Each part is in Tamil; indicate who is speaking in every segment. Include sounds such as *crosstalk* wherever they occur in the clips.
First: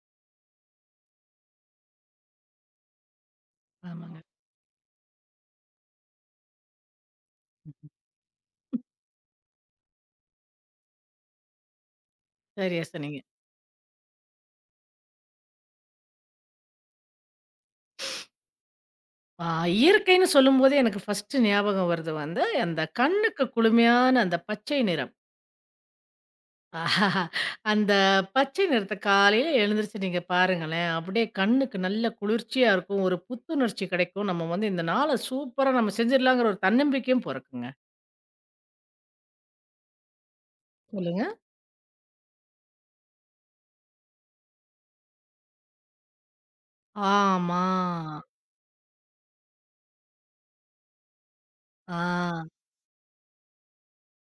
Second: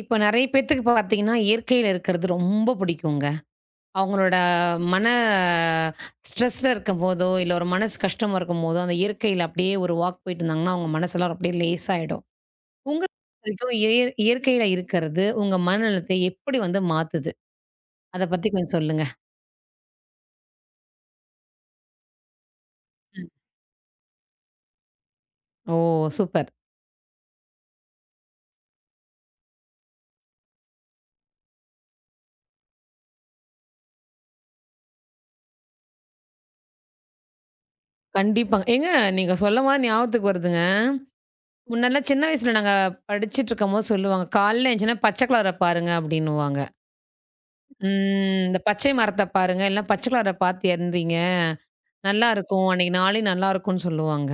Speaker 1: இப்போ நெறைய பேத்துக்கு பாத்தீங்கன்னா, இயற்கையில இருக்கிறது ரொம்ப பிடிக்குங்க.
Speaker 2: ஆமாங்க.
Speaker 1: அவங்களோட மன ஸ்ட்ரெஸ்ல இருக்கும்போதோ, இல்ல ஒரு மனசு கஷ்டமா இருக்கும்போதோ, அந்த இயற்கையில அப்படியே ஒரு வாக் போயிட்டு இருந்தாங்கன்னா, அவங்க மனசெல்லாம் அப்படியே லேசாயிடும்.
Speaker 2: சரியா
Speaker 1: உங்கள
Speaker 2: சொன்னீங்க.
Speaker 1: வரைக்கும் இயற்கையில இருக்கிறது உங்க மனநலத்தை எப்படி வந்து மாத்துது? அத பத்தி கொஞ்சம் சொல்லுங்க.
Speaker 2: ஆ இயற்கைன்னு சொல்லும்போதே எனக்கு ஃபர்ஸ்ட் ஞாபகம் வருது வந்து, அந்த
Speaker 1: ம்.
Speaker 2: கண்ணுக்கு குளுமையான அந்த பச்சை நிறம்.
Speaker 1: ஓ! சூப்பர்.
Speaker 2: ஆஹா, அந்த பச்சை நிறத்த காலையில எழுந்திரிச்சு நீங்க பாருங்களேன், அப்படியே கண்ணுக்கு நல்ல குளிர்ச்சியா இருக்கும். ஒரு புத்துணர்ச்சி கிடைக்கும். நம்ம வந்து இந்த நாள சூப்பரா நம்ம செஞ்சிடலாங்கிற ஒரு தன்னம்பிக்கையும் பொறக்குங்க.
Speaker 1: கண்டிப்பாங்க. ஏங்க நீங்க சொல்லம்போது ஞாபகத்துக்கு வருதுங்க.
Speaker 2: சொல்லுங்க.
Speaker 1: முன்னெல்லாம் சின்ன வயசுல நாங்க படிச்சுட்டு இருக்கும்போது சொல்லுவாங்க, "காலைல எந்திச்சோனே பச்சை கலர பாருங்க" அப்படின்னுவாங்க.
Speaker 2: ஆமா.
Speaker 1: ம். இந்த பச்சை மரத்த பாருங்க, இல்ல பச்சை கலர பார்த்து எறிறீங்க.
Speaker 2: ஆ.
Speaker 1: நல்லாருக்கும். அன்னைக்கு நாளே நல்லாருக்கும்ன்னு சொல்லுவாங்க.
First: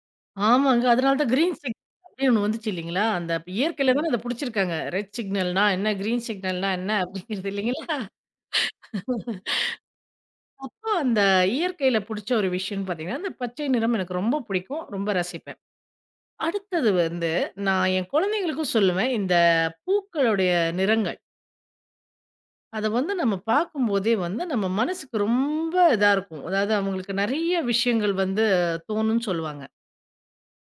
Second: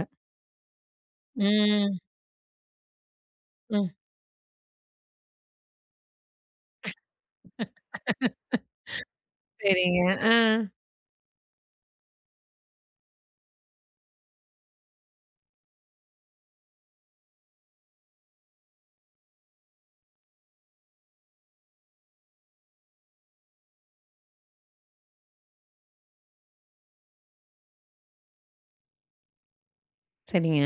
Speaker 2: ஆமாங்க. அதனால தான் கிரீன் சிக்னல்
Speaker 1: ம்.
Speaker 2: அப்படின்னு ஒண்ணு வந்துச்சு இல்லைங்களா? அந்த
Speaker 1: ம்.
Speaker 2: இயற்கையில தானே அத புடிச்சிருக்காங்க. ரெட் சிக்னல்னா என்ன? கிரீன் சிக்னல்னா என்ன? அப்படிங்கிறது இல்லைங்களா?
Speaker 1: சரிங்க. ஆ.
Speaker 2: அப்போ அந்த இயற்கையில புடிச்ச ஒரு விஷயம்னு பார்த்தீங்கன்னா, அந்த பச்சை நிறம் எனக்கு ரொம்ப பிடிக்கும். ரொம்ப ரசிப்பேன். அடுத்தது வந்து, நான் என் குழந்தைங்களுக்கும் சொல்லுவேன். இந்த பூக்களுடைய நிறங்கள். அத வந்து நம்ம பார்க்கும்போதே வந்து நம்ம மனசுக்கு ரொம்ப இதா இருக்கும். அதாவது அவங்களுக்கு நெறைய விஷயங்கள் வந்து தோணும்னு சொல்லுவாங்க.
Speaker 1: சரிங்க.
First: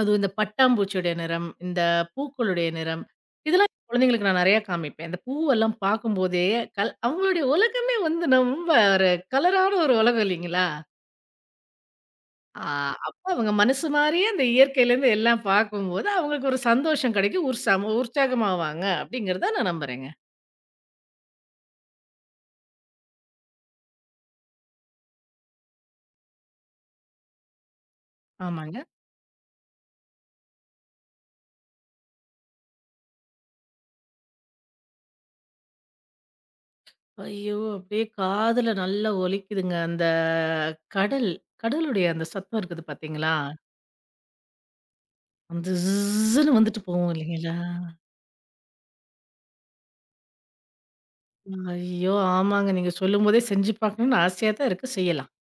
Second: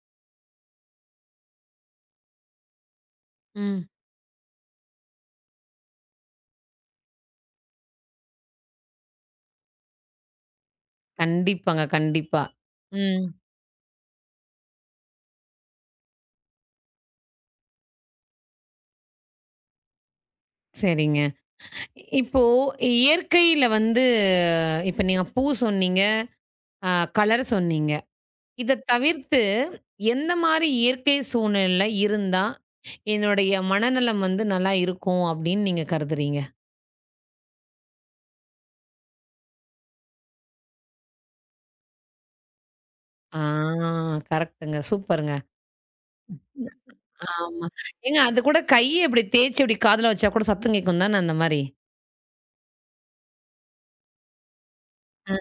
Speaker 2: அதுவும் இந்த பட்டாம்பூச்சியுடைய நிறம், இந்த பூக்களுடைய நிறம். இதெல்லாம்
Speaker 1: ம்.
Speaker 2: என் குழந்தைங்களுக்கு நான் நெறையா காமிப்பேன். இந்த பூவெல்லாம் பார்க்கும்போதே அவங்களுடைய உலகமே வந்து ரொம்ப ஒரு கலரான ஒரு உலகம் இல்லைங்களா?
Speaker 1: கண்டிப்பாங்க, கண்டிப்பா.
Speaker 2: ஆ அப்ப
Speaker 1: ம்.
Speaker 2: அவங்க மனசு மாறியே அந்த இயற்கையிலேருந்து எல்லாம் பார்க்கும்போது, அவங்களுக்கு ஒரு சந்தோஷம் கிடைக்கும். உற்சாகமாவாங்க அப்படிங்கிறத நான் நம்புறேங்க.
Speaker 1: சரிங்க. இப்போ இயற்கையில வந்து இப்ப நீங்க பூ சொன்னீங்க, அ கலர் சொன்னீங்க.
Speaker 2: ஆமாங்க.
Speaker 1: இத தவிர்த்து எந்த மாரி இயற்கை சூழ்நிலையில இருந்தா, என்னுடைய மனநலம் வந்து நல்லா இருக்கும் அப்படின்னு நீங்க கருதுறீங்க?
Speaker 2: ஐயோ! அப்படியே காதுல நல்லா ஒலிக்குதுங்க. அந்த கடல், கடலுடைய அந்த சத்தம் இருக்குது பார்த்தீங்களா?
Speaker 1: ஆ கரெக்ட்டுங்க. சூப்பருங்க.
Speaker 2: அந்த ஜிஸ்ஸுன்னு வந்துட்டு போகும் இல்லைங்களா?
Speaker 1: ஆமா. ஏங்க அது கூட கைய இப்டி தேய்ச்சு இப்டி காதுல வச்சா கூட சத்தம் கேட்கும் தானே அந்த மாரி.
Speaker 2: ஐயோ! ஆமாங்க. நீங்க சொல்லும்போதே செஞ்சு பார்க்கணும்னு ஆசையா தான் இருக்கு. செய்யலாம்.
Speaker 1: ம்.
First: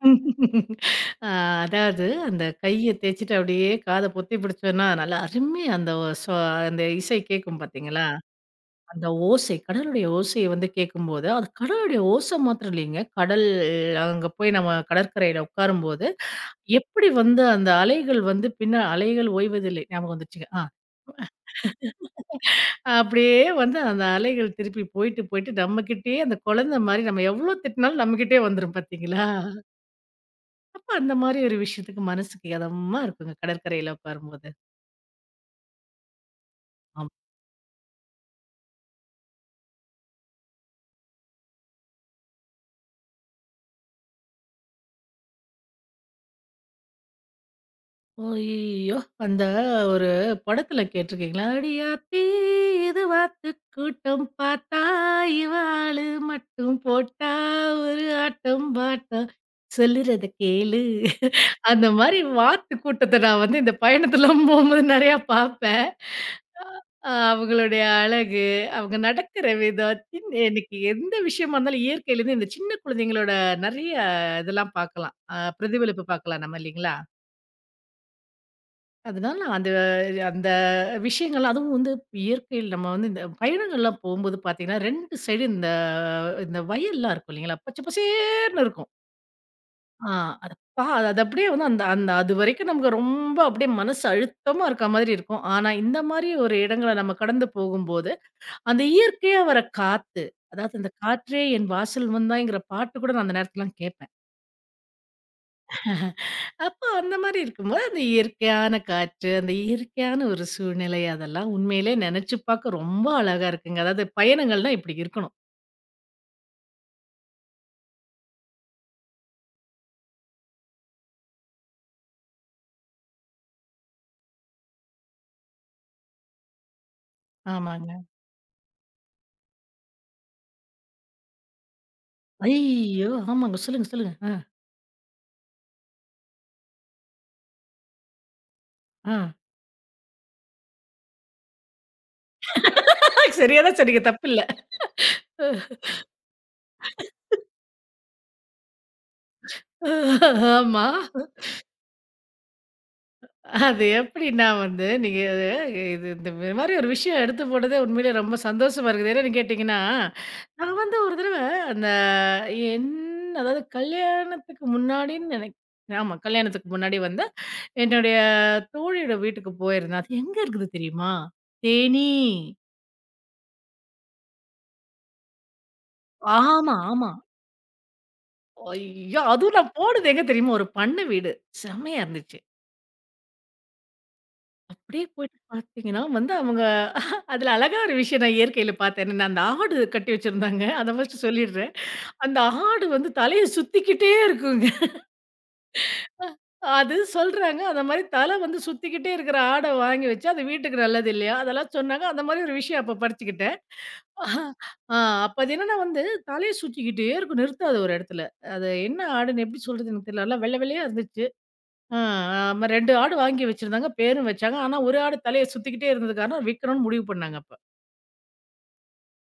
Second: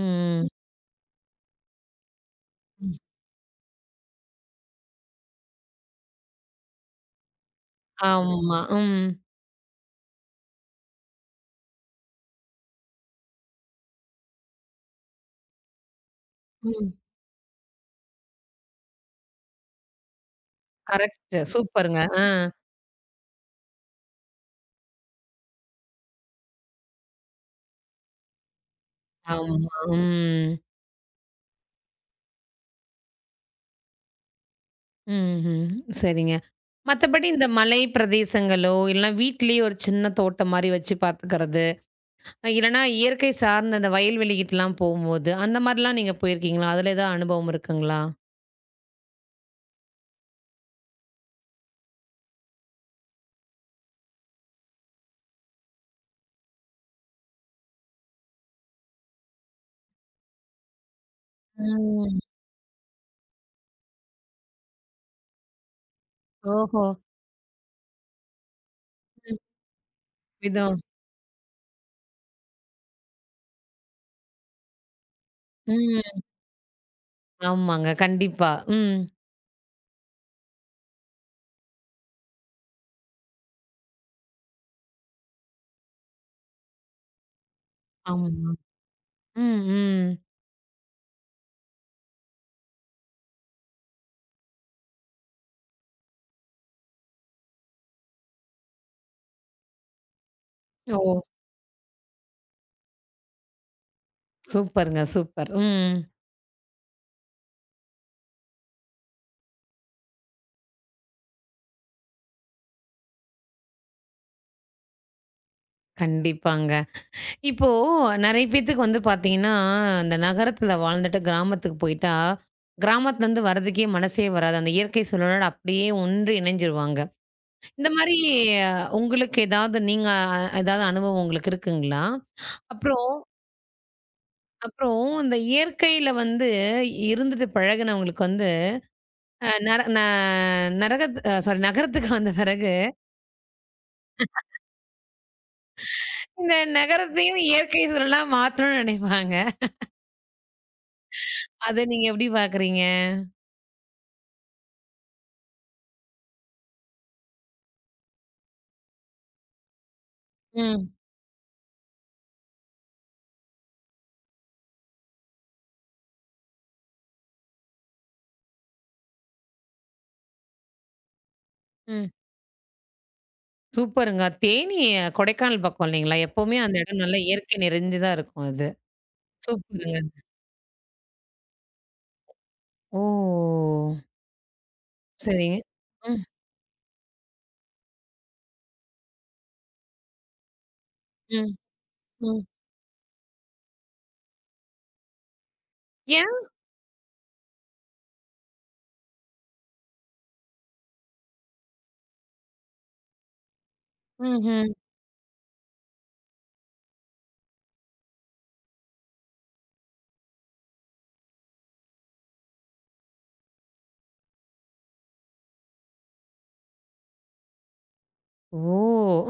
Speaker 1: ம்.
Speaker 2: *laughs* அ அதாவது அந்த கைய
Speaker 1: ம்.
Speaker 2: தேய்ச்சுட்டு அப்படியே காத பொத்தி பிடிச்சோன்னா, நல்லா அருமையா அந்த சோ அந்த இசை கேட்கும் பார்த்தீங்களா?
Speaker 1: ஆமா. ம்.
Speaker 2: அந்த ஓசை, கடலுடைய ஓசைய வந்து கேட்கும்போது, அது கடலுடைய ஓசை மாத்திரம் இல்லைங்க. கடல் அங்க போய் நம்ம கடற்கரையில உட்காரும்போது,
Speaker 1: ம்.
Speaker 2: எப்படி வந்து அந்த அலைகள் வந்து பின்ன அலைகள் ஓய்வதில்லை. ஞாபகம் வந்துருச்சுங்க.
Speaker 1: கரெக்ட்டு. சூப்பருங்க. ஆ.
Speaker 2: அப்படியே வந்து அந்த அலைகள் திருப்பி போயிட்டு, போயிட்டு நம்மகிட்டயே அந்த குழந்தை மாரி நம்ம எவ்வளோ திட்டினாலும் நம்மகிட்டயே வந்துரும் பார்த்தீங்களா?
Speaker 1: ஆமா. ம்.
Speaker 2: அப்ப அந்த மாரி ஒரு விஷயத்துக்கு மனசுக்கு இதமா இருக்குங்க கடற்கரையில உட்காரும்போது.
Speaker 1: ம்ஹ்ம். சரிங்க. மத்தபடி இந்த மலை பிரதேசங்களோ, இல்லனா வீட்லயே ஒரு சின்ன தோட்டம் மாரி வச்சு பார்த்துக்கிறது, இல்லனா இயற்கை சார்ந்த அந்த வயல்வெளிகிட்டலாம் போம்போது, அந்த மாரிலாம் நீங்க போயிருக்கீங்களா? அதுல ஏதாவது அனுபவம் இருக்குங்களா?
Speaker 2: ஐயய்யோ! அந்த ஒரு படத்துல கேட்டுருக்கீங்களா? "அடி ஆத்தி இது வாத்து கூட்டம் பார்த்தா, இவ ஆளு மட்டும் போட்டா, ஒரு ஆட்டம் பாட்டம் சொல்லுறத கேளு." அந்த
Speaker 1: ம்.
Speaker 2: மாரி வாத்து கூட்டத்த நான் வந்து இந்த பயணத்துலாம் போம்போது நெறையா பார்ப்பேன்.
Speaker 1: ஓஹோ!
Speaker 2: அவங்களுடைய அழகு, அவங்க
Speaker 1: ம்.
Speaker 2: நடக்கிற விதம், சின்ன
Speaker 1: விதம்.
Speaker 2: எனக்கு எந்த விஷயமா இருந்தாலும் இயற்கையிலேருந்து இந்த சின்ன குழந்தைங்களோட நெறைய இதெல்லாம் பார்க்கலாம்.
Speaker 1: ம்.
Speaker 2: பிரதிபலிப்பு பார்க்கலாம் நம்ம இல்லைங்களா?
Speaker 1: ஆமாங்க. கண்டிப்பா. ம்.
Speaker 2: அதனால அந்த அந்த விஷயங்கள் அதுவும் வந்து இயற்கையில் நம்ம வந்து இந்த பயணங்கள்லாம் போகும்போது பார்த்தீங்கன்னா, 2 சைடு இந்த இந்த வயல்லாம் இருக்கும் இல்லைங்களா? பச்சை
Speaker 1: ஆமா.
Speaker 2: பசேர்ன்னு இருக்கும்.
Speaker 1: ம், ம்.
Speaker 2: ஆ அத பா அது அப்படியே வந்து அந்த அந்த அதுவரைக்கும் நமக்கு ரொம்ப அப்படியே மனசு அழுத்தமா இருக்க மாதிரி இருக்கும். ஆனா, இந்த மாரி ஒரு இடங்கள நம்ம கடந்து போகும்போது, அந்த இயற்கையா வர காத்து, அதாவது அந்த
Speaker 1: ஓ!
Speaker 2: "காற்றே என் வாசல் வந்தாய்ங்கிற" பாட்டு கூட நான் அந்த நேரத்துலலாம் கேட்பேன்.
Speaker 1: சூப்பருங்க, சூப்பர். ம்.
Speaker 2: அப்போ அந்த மாரி இருக்கும்போது, அந்த இயற்கையான காற்று, அந்த இயற்கையான ஒரு சூழ்நிலை அதெல்லாம் உண்மையிலே நெனச்சு பாக்க ரொம்ப அழகா இருக்குங்க. அதாவது பயணங்கள்னா இப்டி இருக்கணும்.
Speaker 1: கண்டிப்பாங்க. இப்போ நெறைய பேத்துக்கு வந்து பார்த்தீங்கன்னா, இந்த நகரத்துல வாழ்ந்துட்டு கிராமத்துக்கு போயிட்டா, கிராமத்துலருந்து வரதுக்கே மனசே வராது. அந்த இயற்கை சூழலோட அப்படியே ஒன்றி இணைஞ்சிருவாங்க. இந்த
Speaker 2: ஆமாங்க.
Speaker 1: மாரி உங்களுக்கு ஏதாவது நீங்க ஏதாவது அனுபவம் உங்களுக்கு இருக்குங்களா?
Speaker 2: ஐய்யயோ!
Speaker 1: அப்புறம்
Speaker 2: ஆமாங்க. சொல்லுங்க, சொல்லுங்க. ஆ,
Speaker 1: அப்புறம் இந்த இயற்கையில வந்து இருந்துட்டு பழகுனவங்களுக்கு வந்து
Speaker 2: ஆ.
Speaker 1: அ நர ந நரகத் சாரி நகரத்துக்கு வந்த பிறகு
Speaker 2: சரியா தான் சொன்னீங்க. தப்பில்ல.
Speaker 1: இந்த நகரத்தையும் இயற்கை சூழலா மாத்தணும்னு நினைப்பாங்க.
Speaker 2: ஆமா.
Speaker 1: அத நீங்க எப்படி பார்க்குறீங்க?
Speaker 2: அது எப்டின்னா வந்து, நீங்க அது, இந்த மாரி ஒரு விஷயம் எடுத்து போட்டதே உண்மையிலே ரொம்ப சந்தோஷமா இருக்குது. என்னன்னு கேட்டீங்கன்னா, நான்
Speaker 1: ம்,
Speaker 2: வந்து ஒரு தடவ அந்த அ என் அதாவது கல்யாணத்துக்கு முன்னாடின்னு நினைக் ஆமா கல்யாணத்துக்கு முன்னாடி வந்து, என்னுடைய தோழியோட வீட்டுக்கு போயிருந்தேன். அது எங்க இருக்குது தெரியுமா? தேனி.
Speaker 1: ம். சூப்பருங்க. தேனி கொடைக்கானல் பக்கம் இல்லைங்களா? எப்பவுமே அந்த இடம்
Speaker 2: ஆமா.
Speaker 1: நல்லா இயற்கை நிறைஞ்சதா இருக்கும் அது.
Speaker 2: ஐயோ! அதுவும் நான் போனது
Speaker 1: சூப்பருங்க.
Speaker 2: எங்க தெரியுமா? ஒரு பண்ண வீடு. செம்மையா இருந்துச்சு.
Speaker 1: ஓ!
Speaker 2: அப்படியே போயிட்டு
Speaker 1: சரிங்க.
Speaker 2: பார்த்தீங்கன்னா
Speaker 1: ம்,
Speaker 2: வந்து அவங்க அதுல அழகா ஒரு விஷயம் நான் இயற்கையில பார்த்தேன். என்னன்னா, அந்த ஆடு கட்டி வச்சிருந்தாங்க. அத ஃபர்ஸ்ட்டு
Speaker 1: ம்,
Speaker 2: சொல்லிடுறேன். அந்த
Speaker 1: ம்.
Speaker 2: ஆடு வந்து தலைய சுத்திக்கிட்டே இருக்குங்க.
Speaker 1: ஏன்?
Speaker 2: அது சொல்றாங்க. அந்த மாரி தல வந்து சுத்திக்கிட்டே இருக்கிற ஆட வாங்கி வச்சு, அது வீட்டுக்கு நல்லது இல்லையா? அதெல்லாம் சொன்னாங்க. அந்த மாரி ஒரு விஷயம் அப்ப படிச்சுக்கிட்டேன்.
Speaker 1: ம்ஹ்ம்.
Speaker 2: ஆ அப்ப அது என்னன்னா வந்து, தலைய சுத்திக்கிட்டே இருக்கும். நிறுத்தாது ஒரு இடத்துல. அது என்ன ஆடுன்னு எப்படி சொல்றது எனக்கு தெரியல. நல்லா வெள்ள வெள்ளயா இருந்துச்சு. ஆ ஆமா 2 ஆடு வாங்கி வச்சிருந்தாங்க. பேரும் வச்சாங்க. ஆனா, ஒரு ஆடு தலைய சுத்திக்கிட்டே இருந்தது காரணம் விக்கணும்னு முடிவு பண்ணாங்க அப்ப.
Speaker 1: ஓ!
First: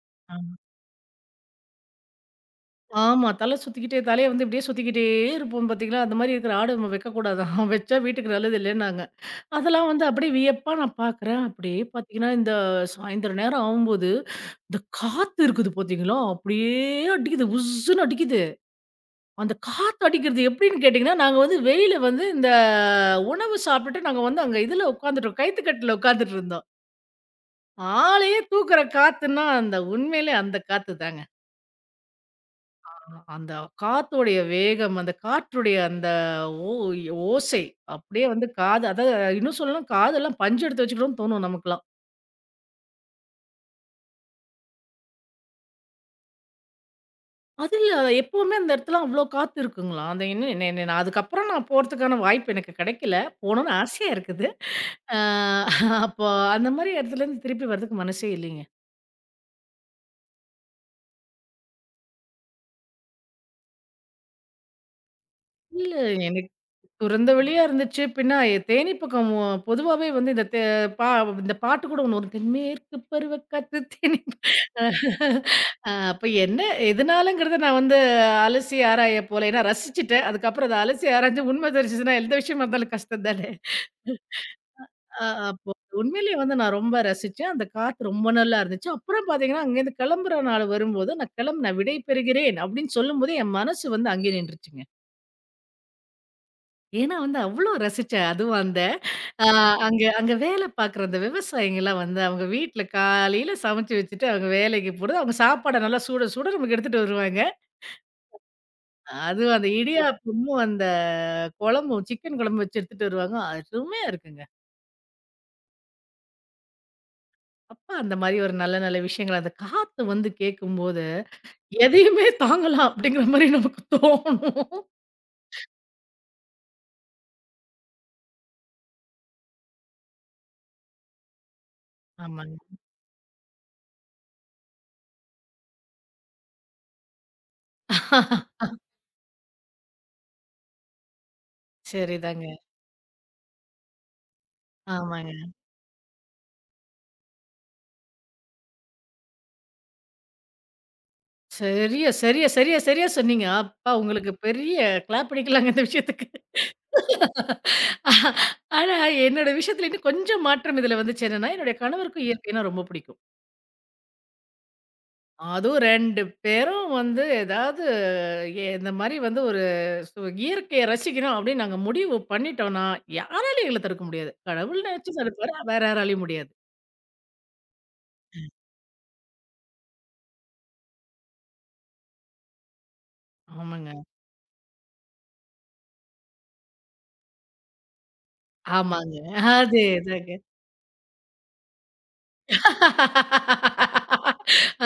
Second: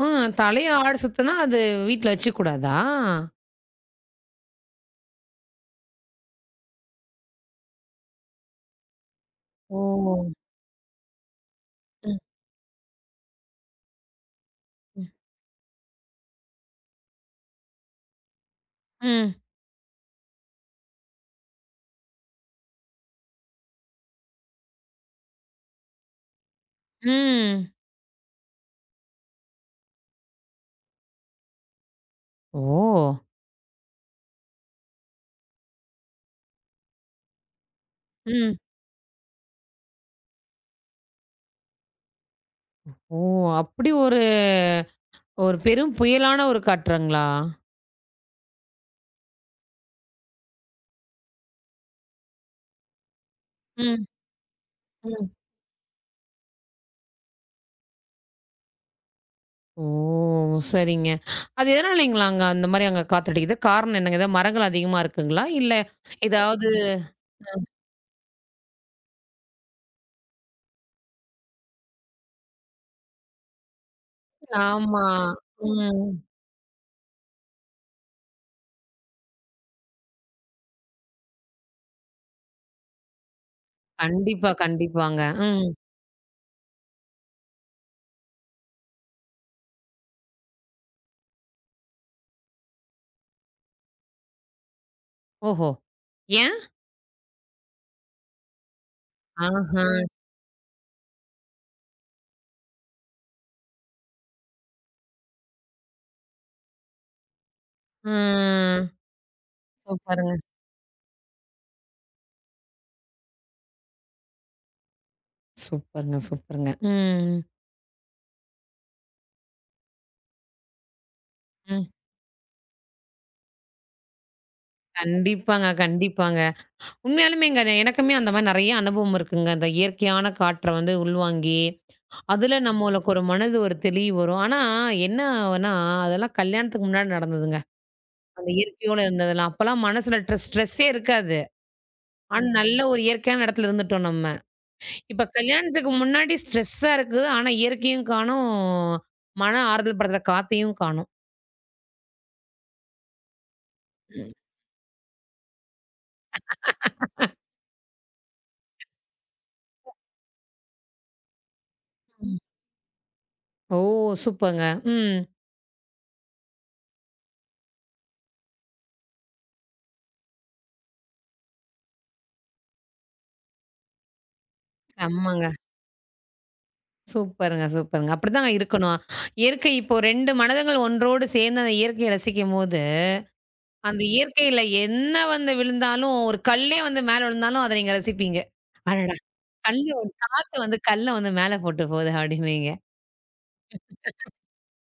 Speaker 1: ம்.
Speaker 2: ஆமா.
Speaker 1: தலைய ஆடு சுத்துனா அது வீட்ல வச்சுக்கக்கூடாதா?
Speaker 2: ஆமா. தல சுத்திக்கிட்டே தலைய வந்து இப்படியே சுத்திக்கிட்டே இருப்போம் பார்த்தீங்களா? அந்த மாரி இருக்கிற ஆடு நம்ம வைக்கக்கூடாதாம். *laughs* வச்சா வீட்டுக்கு நல்லது இல்லன்னாங்க.
Speaker 1: ஓ!
Speaker 2: அதெல்லாம் வந்து அப்படியே வியப்பா நான் பார்க்குறேன். அப்படியே
Speaker 1: ம்,
Speaker 2: பார்த்தீங்கன்னா, இந்த சாயந்தரம் நேரம் ஆகும்போது, இந்த
Speaker 1: ம்,
Speaker 2: காத்து இருக்குது பார்த்தீங்களா? அப்படியே அடிக்குது. உஸ்ஸுன்னு அடிக்குது.
Speaker 1: ம்,
Speaker 2: அந்த காத்து அடிக்கிறது எப்படின்னு கேட்டீங்கன்னா, நாங்க வந்து வெளியில வந்து இந்த உணவு சாப்பிட்டுட்டு நாங்க வந்து அங்க இதுல உட்காந்துட்டோம். கயித்துக்கட்டுல உட்காந்துட்டு இருந்தோம்.
Speaker 1: ம்.
Speaker 2: ஆளையே தூக்குற காத்துன்னா, அந்த உண்மையிலே அந்த காத்து தாங்க.
Speaker 1: ஓ!
Speaker 2: அந்த காத்தோடைய வேகம், அந்த காற்றுடைய அந்த ஓ ஓசை அப்படியே வந்து
Speaker 1: ம்.
Speaker 2: காது அதாவது இன்னும் சொல்லணும்னா, காதெல்லாம் பஞ்சு எடுத்து வச்சுக்கணும்னு தோணும் நமக்கெல்லாம்.
Speaker 1: ஓ! அப்படி ஒரு ஒரு பெரும் புயலான ஒரு காற்றுங்களா?
Speaker 2: அது இல்ல. எப்பவுமே அந்த இடத்துல அவ்ளோ காத்து இருக்குங்களா? அந்த என்ன என்ன என்ன நான் அதுக்கப்புறம் நான் போறதுக்கான வாய்ப்பு எனக்கு கிடைக்கல. போணும்னு ஆசையா இருக்குது. ஆ
Speaker 1: ம்.
Speaker 2: அப்போ அந்த மாரி இடத்துலேருந்து திருப்பி வரதுக்கு மனசே இல்லைங்க.
Speaker 1: ஓ! சரிங்க. அது எதனாலைங்களா அங்க அந்த மாரி அங்க காத்தடிக்குது? காரணம் என்னங்க? ஏதாவது மரங்கள் அதிகமா இருக்குங்களா? இல்ல
Speaker 2: இல்ல எனக்கு
Speaker 1: ஏதாவது
Speaker 2: திறந்த வெளியா இருந்துச்சு. பின்ன தேனி பக்கம் பொதுவாவே வந்து இந்த தே பா இந்த பாட்டு கூட ஒண்ணு வரும். தென்மேற்கு பருவக்காற்று தேனி. அ
Speaker 1: ஆமா. ம்.
Speaker 2: அப்ப என்ன எதனாலங்கிறத நான் வந்து அலசி ஆராய போல. ஏன்னா ரசிச்சுட்டேன். அதுக்கப்புறம் அத அலசி ஆராய்ஞ்சு உண்மை தெரிஞ்சுச்சுன்னா எந்த விஷயமா இருந்தாலும் கஷ்டம் தானே!
Speaker 1: கண்டிப்பா, கண்டிப்பாங்க. ம்.
Speaker 2: அப்போ உண்மையிலேயே வந்து நான் ரொம்ப ரசிச்சேன். அந்த காத்து ரொம்ப நல்லா இருந்துச்சு. அப்புறம் பார்த்தீங்கன்னா, அங்கேருந்து கிளம்புற நாள் வரும்போது, நான் கிளம்புனேன் விடை பெறுகிறேன் அப்படின்னு சொல்லும்போதே, என் மனசு வந்து அங்கே நின்றுச்சுங்க.
Speaker 1: ஓஹோ! ஏன்?
Speaker 2: ஏன்னா வந்து அவ்ளோ ரசிச்சேன். அதுவும் அந்த அ
Speaker 1: ஆஹா.
Speaker 2: அங்க அங்க வேலை பார்க்குற அந்த விவசாயிங்கலாம் வந்து அவங்க வீட்ல காலையில சமைச்சு வச்சுட்டு, அவங்க வேலைக்கு போறது. அவங்க சாப்பாட நல்லா சுட சுட நமக்கு எடுத்துட்டு வருவாங்க.
Speaker 1: ம்.
Speaker 2: அதுவும் அந்த
Speaker 1: சூப்பருங்க,
Speaker 2: இடியாப்பமும், அந்த குழம்பும் சிக்கன் குழம்பு வச்சு எடுத்துட்டு வருவாங்க. அருமையா இருக்குங்க.
Speaker 1: சூப்பருங்க, சூப்பருங்க. ம்.
Speaker 2: அப்ப அந்த மாரி ஒரு நல்ல நல்ல விஷயங்கள் அந்த காத்து வந்து கேட்கும்போது
Speaker 1: ம்.
Speaker 2: எதையுமே தாங்கலாம் அப்படிங்கிற மாரி நமக்கு தோணும்.
Speaker 1: கண்டிப்பாங்க, கண்டிப்பாங்க. உண்மையாலுமேங்க. எனக்குமே அந்த மாரி நெறைய அனுபவம் இருக்குங்க. அந்த இயற்கையான காற்ற வந்து உள்வாங்கி, அதுல
Speaker 2: ஆமாங்க.
Speaker 1: நம்மளுக்கு ஒரு மனது ஒரு தெளிவு வரும். ஆனா என்னன்னா, அதெல்லாம் கல்யாணத்துக்கு முன்னாடி நடந்ததுங்க. அந்த இயற்கையோட இருந்ததெல்லாம். அப்பலாம் மனசுல ஸ்ட்ரெஸ்ஸே இருக்காது. ஆனா
Speaker 2: சரிதாங்க.
Speaker 1: நல்ல ஒரு இயற்கையான இடத்துல இருந்துட்டோம் நம்ம. இப்ப
Speaker 2: ஆமாங்க.
Speaker 1: கல்யாணத்துக்கு முன்னாடி ஸ்ட்ரெஸ்ஸா இருக்கு. ஆனா இயற்கையும் காணோம், மன ஆறுதல் படுத்துற காத்தையும் காணோம்.
Speaker 2: சரியா, சரியா, சரியா, சரியா சொன்னீங்க. அப்பா உங்களுக்கு பெரிய கிளாப் அடிக்கலாங்க இந்த விஷயத்துக்கு. ஆஹ், ஆனா என்னோட விஷயத்துல இன்னும் கொஞ்சம் மாற்றம் இதுல வந்துச்சு என்னன்னா, என்னுடைய கணவருக்கும் இயற்கைன்னா ரொம்ப பிடிக்கும்.
Speaker 1: ஓ! சூப்பர்ங்க. ம்.
Speaker 2: அதுவும் 2 பேரும் வந்து ஏதாவது எ இந்த மாரி வந்து ஒரு சு இயற்கைய ரசிக்கணும் அப்படின்னு நாங்க முடிவு பண்ணிட்டோம்னா, யாராலயும் எங்கள தடுக்க முடியாது. கடவுள் நெனச்சு
Speaker 1: செம்மங்க.
Speaker 2: தடுப்பாரு. வேற யாராலயும் முடியாது.
Speaker 1: சூப்பருங்க, சூப்பருங்க. அப்படித்தாங்க இருக்கணும். இயற்கை இப்போ 2 மனதுங்கள் ஒன்றோடு சேர்ந்து அந்த இயற்கையை ரசிக்கும்போது,
Speaker 2: ஆமாங்க.
Speaker 1: அந்த இயற்கையில என்ன வந்து விழுந்தாலும், ஒரு கல்லே வந்து மேல விழுந்தாலும் அத நீங்க ரசிப்பீங்க. அடடா!
Speaker 2: ஆமாங்க.
Speaker 1: கல்லு வந்து
Speaker 2: அதேதாங்க.
Speaker 1: காத்து வந்து கல்ல வந்து மேல போட்டு போகுது அப்படின்னுவீங்க.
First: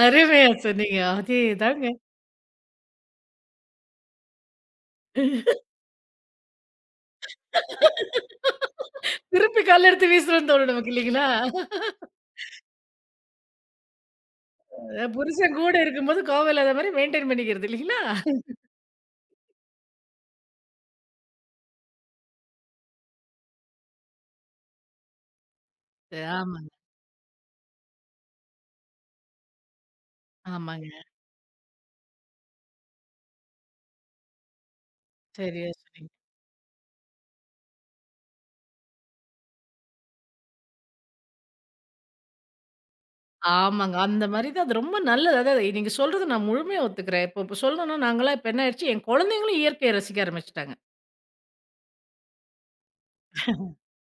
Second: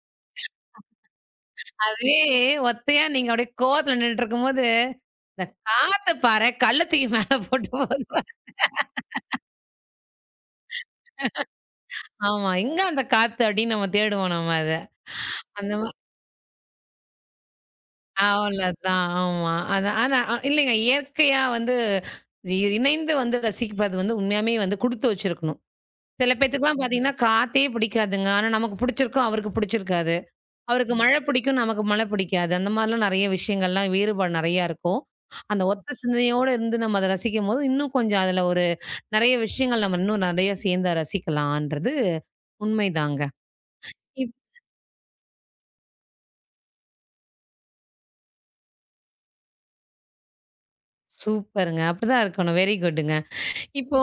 Speaker 2: அருமையா சொன்னீங்க. அதேதாங்க.
Speaker 1: அதுவே ஒத்தையா நீங்க அப்படியே கோவத்துல நின்னுட்டுருக்கும்போது, காத்த பாரேன் கல்ல தூக்கி மேல போட்டு போகுது.
Speaker 2: திருப்பி கல்ல எடுத்து வீசணும்னு தோணும் நமக்கு இல்லைங்களா?
Speaker 1: ஆமா, எங்க அந்த காத்து அப்படின்னு நம்ம தேடுவோம் நம்ம அத.
Speaker 2: புருஷன்
Speaker 1: அந்த
Speaker 2: கூட இருக்கும்போது கோவம் இல்லாத மாரி மெயின்டெயின் பண்ணிக்கிறது இல்லைங்களா?
Speaker 1: அவ்வளதான். ஆமா. அதான் ஆனா அ இல்லைங்க. இயற்கையா வந்து இ இணைந்து வந்து ரசிப்பது வந்து உண்மையாமே வந்து குடுத்து வச்சிருக்கணும். சில
Speaker 2: ஆமாங்க,
Speaker 1: பேத்துக்குலாம் பார்த்தீங்கன்னா, காத்தே பிடிக்காதுங்க. ஆனா நமக்கு பிடிச்சிருக்கும், அவருக்கு பிடிச்சிருக்காது.
Speaker 2: ஆமாங்க.
Speaker 1: அவருக்கு மழை பிடிக்கும், நமக்கு மழை பிடிக்காது. அந்த மாரிலாம் நெறைய விஷயங்கள்லாம் வேறுபாடு நெறையா இருக்கும். அந்த
Speaker 2: சரியா
Speaker 1: ஒத்த
Speaker 2: சொன்னீங்க.
Speaker 1: சிந்தனையோட இருந்து நம்ம அத ரசிக்கும்போது, இன்னும் கொஞ்சம் அதுல ஒரு நெறைய விஷயங்கள் நம்ம இன்னும் நெறைய சேர்ந்து ரசிக்கலான்றது உண்மைதாங்க.
Speaker 2: ஆமாங்க. அந்த
Speaker 1: இப்
Speaker 2: மாரி தான் அது ரொம்ப நல்லது. அதாவது நீங்க சொல்றது நான் முழுமையா ஒத்துக்கிறேன். இப்ப சொல்லணும்னா நாங்கலாம் இப்ப என்ன ஆயிடுச்சு, என் குழந்தைங்களும் இயற்கைய ரசிக்க ஆரம்பிச்சுட்டாங்க.
Speaker 1: சூப்பருங்க. அப்படிதான் இருக்கணும். வெரி குட்டுங்க. இப்போ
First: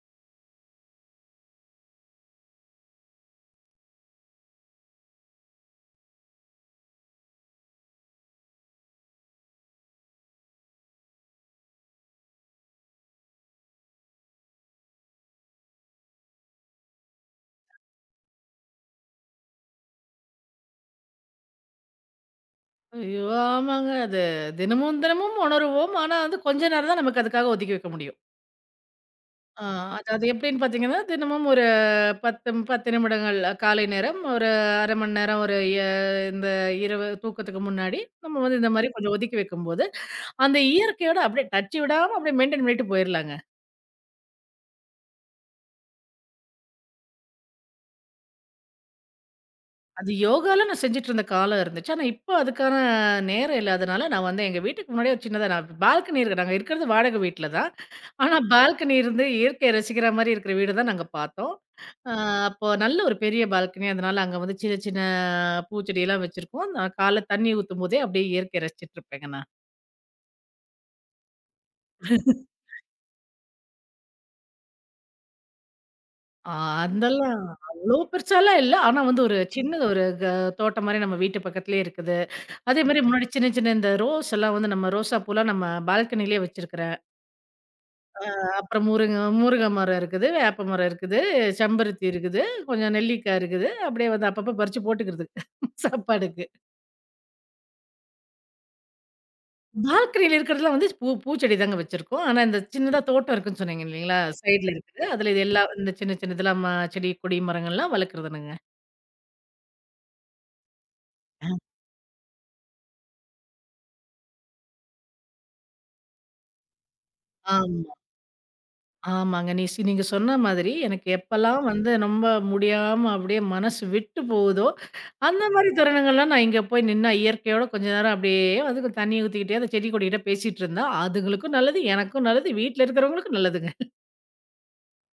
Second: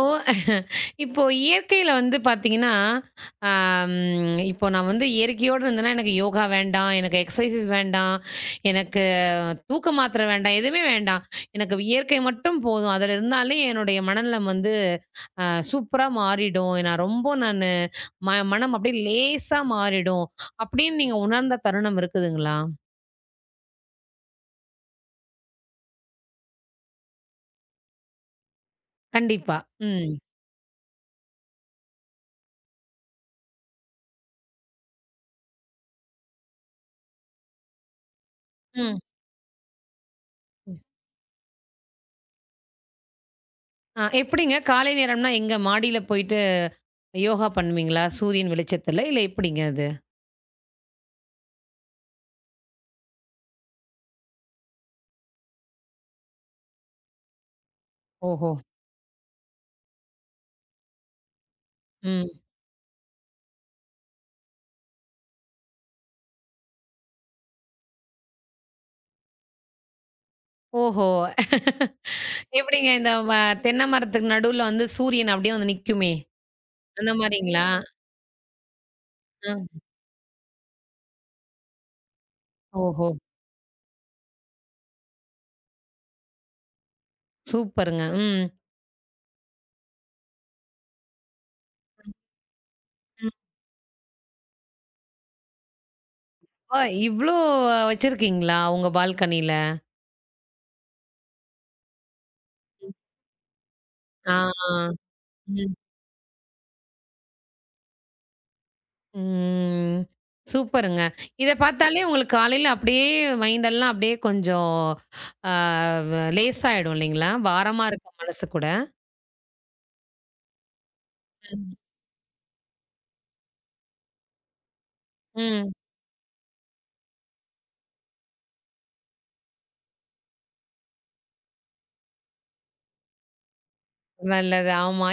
Speaker 1: இப்போ இயற்கையில வந்து பார்த்தீங்கன்னா, அம் இப்போ நான் வந்து இயற்கையோடு இருந்தேன்னா, எனக்கு யோகா வேண்டாம், எனக்கு எக்ஸர்சைஸ் வேண்டாம், எனக்கு தூக்க மாத்திரை வேண்டாம், எதுவுமே வேண்டாம். எனக்கு இயற்கை மட்டும் போதும். அதில இருந்தாலே என்னுடைய மனநலம் வந்து அ சூப்பரா மாறிடும். நான் ரொம்ப மனம் அப்படியே லேசா மாறிடும். அப்படின்னு நீங்க உணர்ந்த தருணம் இருக்குதுங்களா?
Speaker 2: ஐயோ! ஆமாங்க. அது தினமும் தினமும் உணருவோம். ஆனா வந்து கொஞ்ச நேரம் தான் நமக்கு அதுக்காக ஒதுக்கி வைக்க முடியும்.
Speaker 1: கண்டிப்பா.
Speaker 2: ஆ
Speaker 1: ம்.
Speaker 2: அதாவது எப்படின்னு பார்த்தீங்கன்னா, தினமும் ஒரு 10 நிமிடங்கள் காலை நேரம், ஒரு 1/2 மணி நேரம், ஒரு எ இந்த இரவு தூக்கத்துக்கு முன்னாடி, நம்ம வந்து இந்த மாரி
Speaker 1: ம்.
Speaker 2: கொஞ்சம் ஒதுக்கி வைக்கும்போது, அந்த
Speaker 1: ம்.
Speaker 2: இயற்கையோட அப்படியே டச் விடாம அப்படியே மெயின்டெயின் பண்ணிட்டு போயிரலாங்க.
Speaker 1: அ எப்படிங்க? காலை நேரம்னா எங்க? மாடியில போயிட்டு யோகா பண்ணுவீங்களா? சூரியன் வெளிச்சத்துல? இல்ல எப்படிங்க அது?
Speaker 2: அது யோகால நான் செஞ்சுட்டு இருந்த காலம் இருந்துச்சு. ஆனா, இப்போ அதுக்கான நேரம் இல்லாதனால, நான் வந்து எங்க வீட்டுக்கு முன்னாடியே ஒரு சின்னதா நான் பால்கனி இருக்கு. நாங்க இருக்கிறது வாடகை வீட்ல தான். ஆனா,
Speaker 1: ஓஹோ!
Speaker 2: பால்கனி இருந்து இயற்கைய ரசிக்கிற மாரி இருக்கிற வீடு தான் நாங்க பார்த்தோம். அ
Speaker 1: ம்.
Speaker 2: அப்போ நல்ல ஒரு பெரிய பால்கனி. அதனால அங்க வந்து சின்ன சின்ன பூச்செடியெல்லாம் வச்சிருக்கோம். நான் காலைல தண்ணி ஊத்தும்போதே அப்படியே இயற்கைய ரசிச்சுட்டு இருப்பேங்க நான்.
Speaker 1: ஓஹோ! எப்படிங்க இந்த தென்னை மரத்துக்கு நடுவுல வந்து சூரியன் அப்படியே வந்து நிக்குமே!
Speaker 2: ஆ
Speaker 1: அந்த
Speaker 2: அதெல்லாம்
Speaker 1: மாரிங்களா?
Speaker 2: அவ்வளோ பெருசாலாம் இல்ல. ஆனா வந்து ஒரு
Speaker 1: அ.
Speaker 2: சின்னது ஒரு க தோட்டம் மாரி நம்ம வீட்டு பக்கத்திலேயே இருக்குது. அதே மாரி
Speaker 1: ஓஹோ!
Speaker 2: முன்னாடி சின்ன சின்ன இந்த ரோஸ் எல்லாம் வந்து நம்ம ரோசா பூலாம் நம்ம பால்கனியிலேயே வச்சிருக்கிற.
Speaker 1: சூப்பருங்க. ம்.
Speaker 2: அப்புறம் முருங்க முருங்க மரம் இருக்குது, வேப்ப மரம் இருக்குது, செம்பருத்தி இருக்குது, கொஞ்சம்
Speaker 1: ம்.
Speaker 2: நெல்லிக்காய் இருக்குது. அப்படியே வந்து அப்பப்போ பறிச்சு போட்டுக்கிறது *laughs* சாப்பாடுக்கு.
Speaker 1: ஓ! இவ்ளோ வச்சிருக்கீங்களா உங்க பால்கனில?
Speaker 2: பால்கனியில இருக்கிறதெல்லாம் வந்து பூ பூச்செடி தாங்க வச்சிருக்கோம். ஆனா இந்த சின்னதா தோட்டம் இருக்குன்னு சொன்னீங்க இல்லைங்களா?
Speaker 1: ஆ.
Speaker 2: சைடுல இருக்குது. அதுல இது எல்லாம்
Speaker 1: ம்.
Speaker 2: இந்த சின்ன சின்ன இதெல்லாம் ம செடி கொடி மரங்கள்லாம் வளர்க்குறதுனுங்க.
Speaker 1: ம். சூப்பருங்க.
Speaker 2: அ.
Speaker 1: இத பார்த்தாலே உங்களுக்கு காலையில அப்படியே மைண்ட் எல்லாம் அப்படியே கொஞ்சம் ஆ லேசாயிடும் இல்லைங்களா? பாரமா
Speaker 2: ஆமா.
Speaker 1: இருக்க மனசு கூட.
Speaker 2: ஆமாங்க. நீ சி நீங்க சொன்ன மாதிரி எனக்கு எப்பலாம்
Speaker 1: ம்.
Speaker 2: வந்து ரொம்ப முடியாம அப்படியே மனசு விட்டு போகுதோ, அந்த மாரி
Speaker 1: ம்.
Speaker 2: தருணங்கள்லாம் நான் இங்க போய் நின்னா இயற்கையோட கொஞ்ச நேரம் அப்படியே வந்து கொஞ்சம் தண்ணி ஊத்திக்கிட்டே அந்த செடி கொடிகிட்ட பேசிட்டு இருந்தா, அதுங்களுக்கும் நல்லது, எனக்கும் நல்லது, வீட்ல இருக்கிறவங்களுக்கும் நல்லதுங்க.
Speaker 1: நல்லது. ஆமா.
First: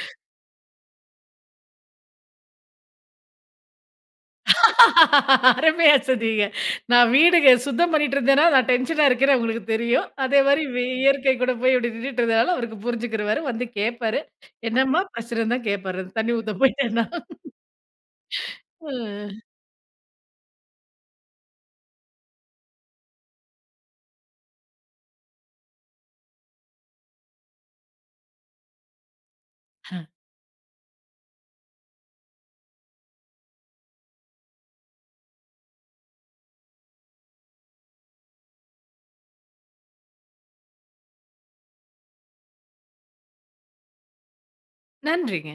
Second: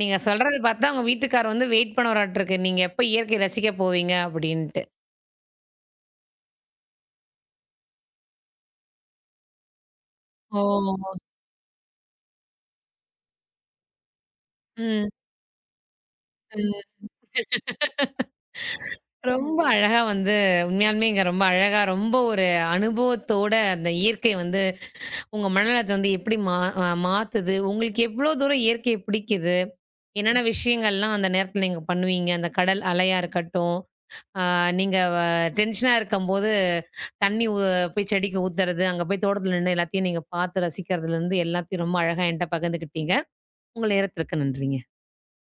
Speaker 1: நீங்க சொல்றத பார்த்தா உங்க வீட்டுக்காரர் வந்து வெயிட் பண்ணுவாராட்டுருக்கு. நீங்க எப்ப இயற்கை ரசிக்க போவீங்க அப்படின்ட்டு.
Speaker 2: *laughs* அருமையா சொன்னீங்க. நான் வீடுங்க சுத்தம் பண்ணிட்டு இருந்தேன்னா, நான் டென்ஷனா இருக்கிறேன் உங்களுக்கு தெரியும். அதே
Speaker 1: ஓ!
Speaker 2: மாரி இயற்கை கூட போய் இப்படி நின்னுட்டு இருந்தனால அவருக்கு புரிஞ்சுக்கிருவாரு. வந்து கேட்பாரு. என்னம்மா
Speaker 1: ம்.
Speaker 2: பிரச்சனைன்னு தான் கேட்பாரு. தண்ணி ஊத்த
Speaker 1: ம்.
Speaker 2: போயிட்டேன்னா.
Speaker 1: ரொம்ப அழகா வந்து உண்மையாலுமே இங்க ரொம்ப அழகா, ரொம்ப ஒரு அனுபவத்தோட அந்த இயற்கை வந்து உங்க மனநலத்த வந்து எப்படி மா அ மாத்துது? உங்களுக்கு எவ்ளோ தூரம் இயற்கைய பிடிக்குது? என்னென்ன விஷயங்கள்லாம் அந்த நேரத்துல நீங்க பண்ணுவீங்க? அந்த கடல் அலையா இருக்கட்டும், ஆ நீங்க வ டென்ஷனா இருக்கும்போது, தண்ணி ஊ போய் செடிக்கு ஊத்துறது, அங்க போய் தோட்டத்துல நின்னு எல்லாத்தையும் நீங்க பார்த்து ரசிக்கிறதுலருந்து எல்லாத்தையும் ரொம்ப அழகா என்ட்ட பகிர்ந்துக்கிட்டீங்க. உங்க நேரத்திற்கு நன்றிங்க.
Speaker 2: நன்றிங்க.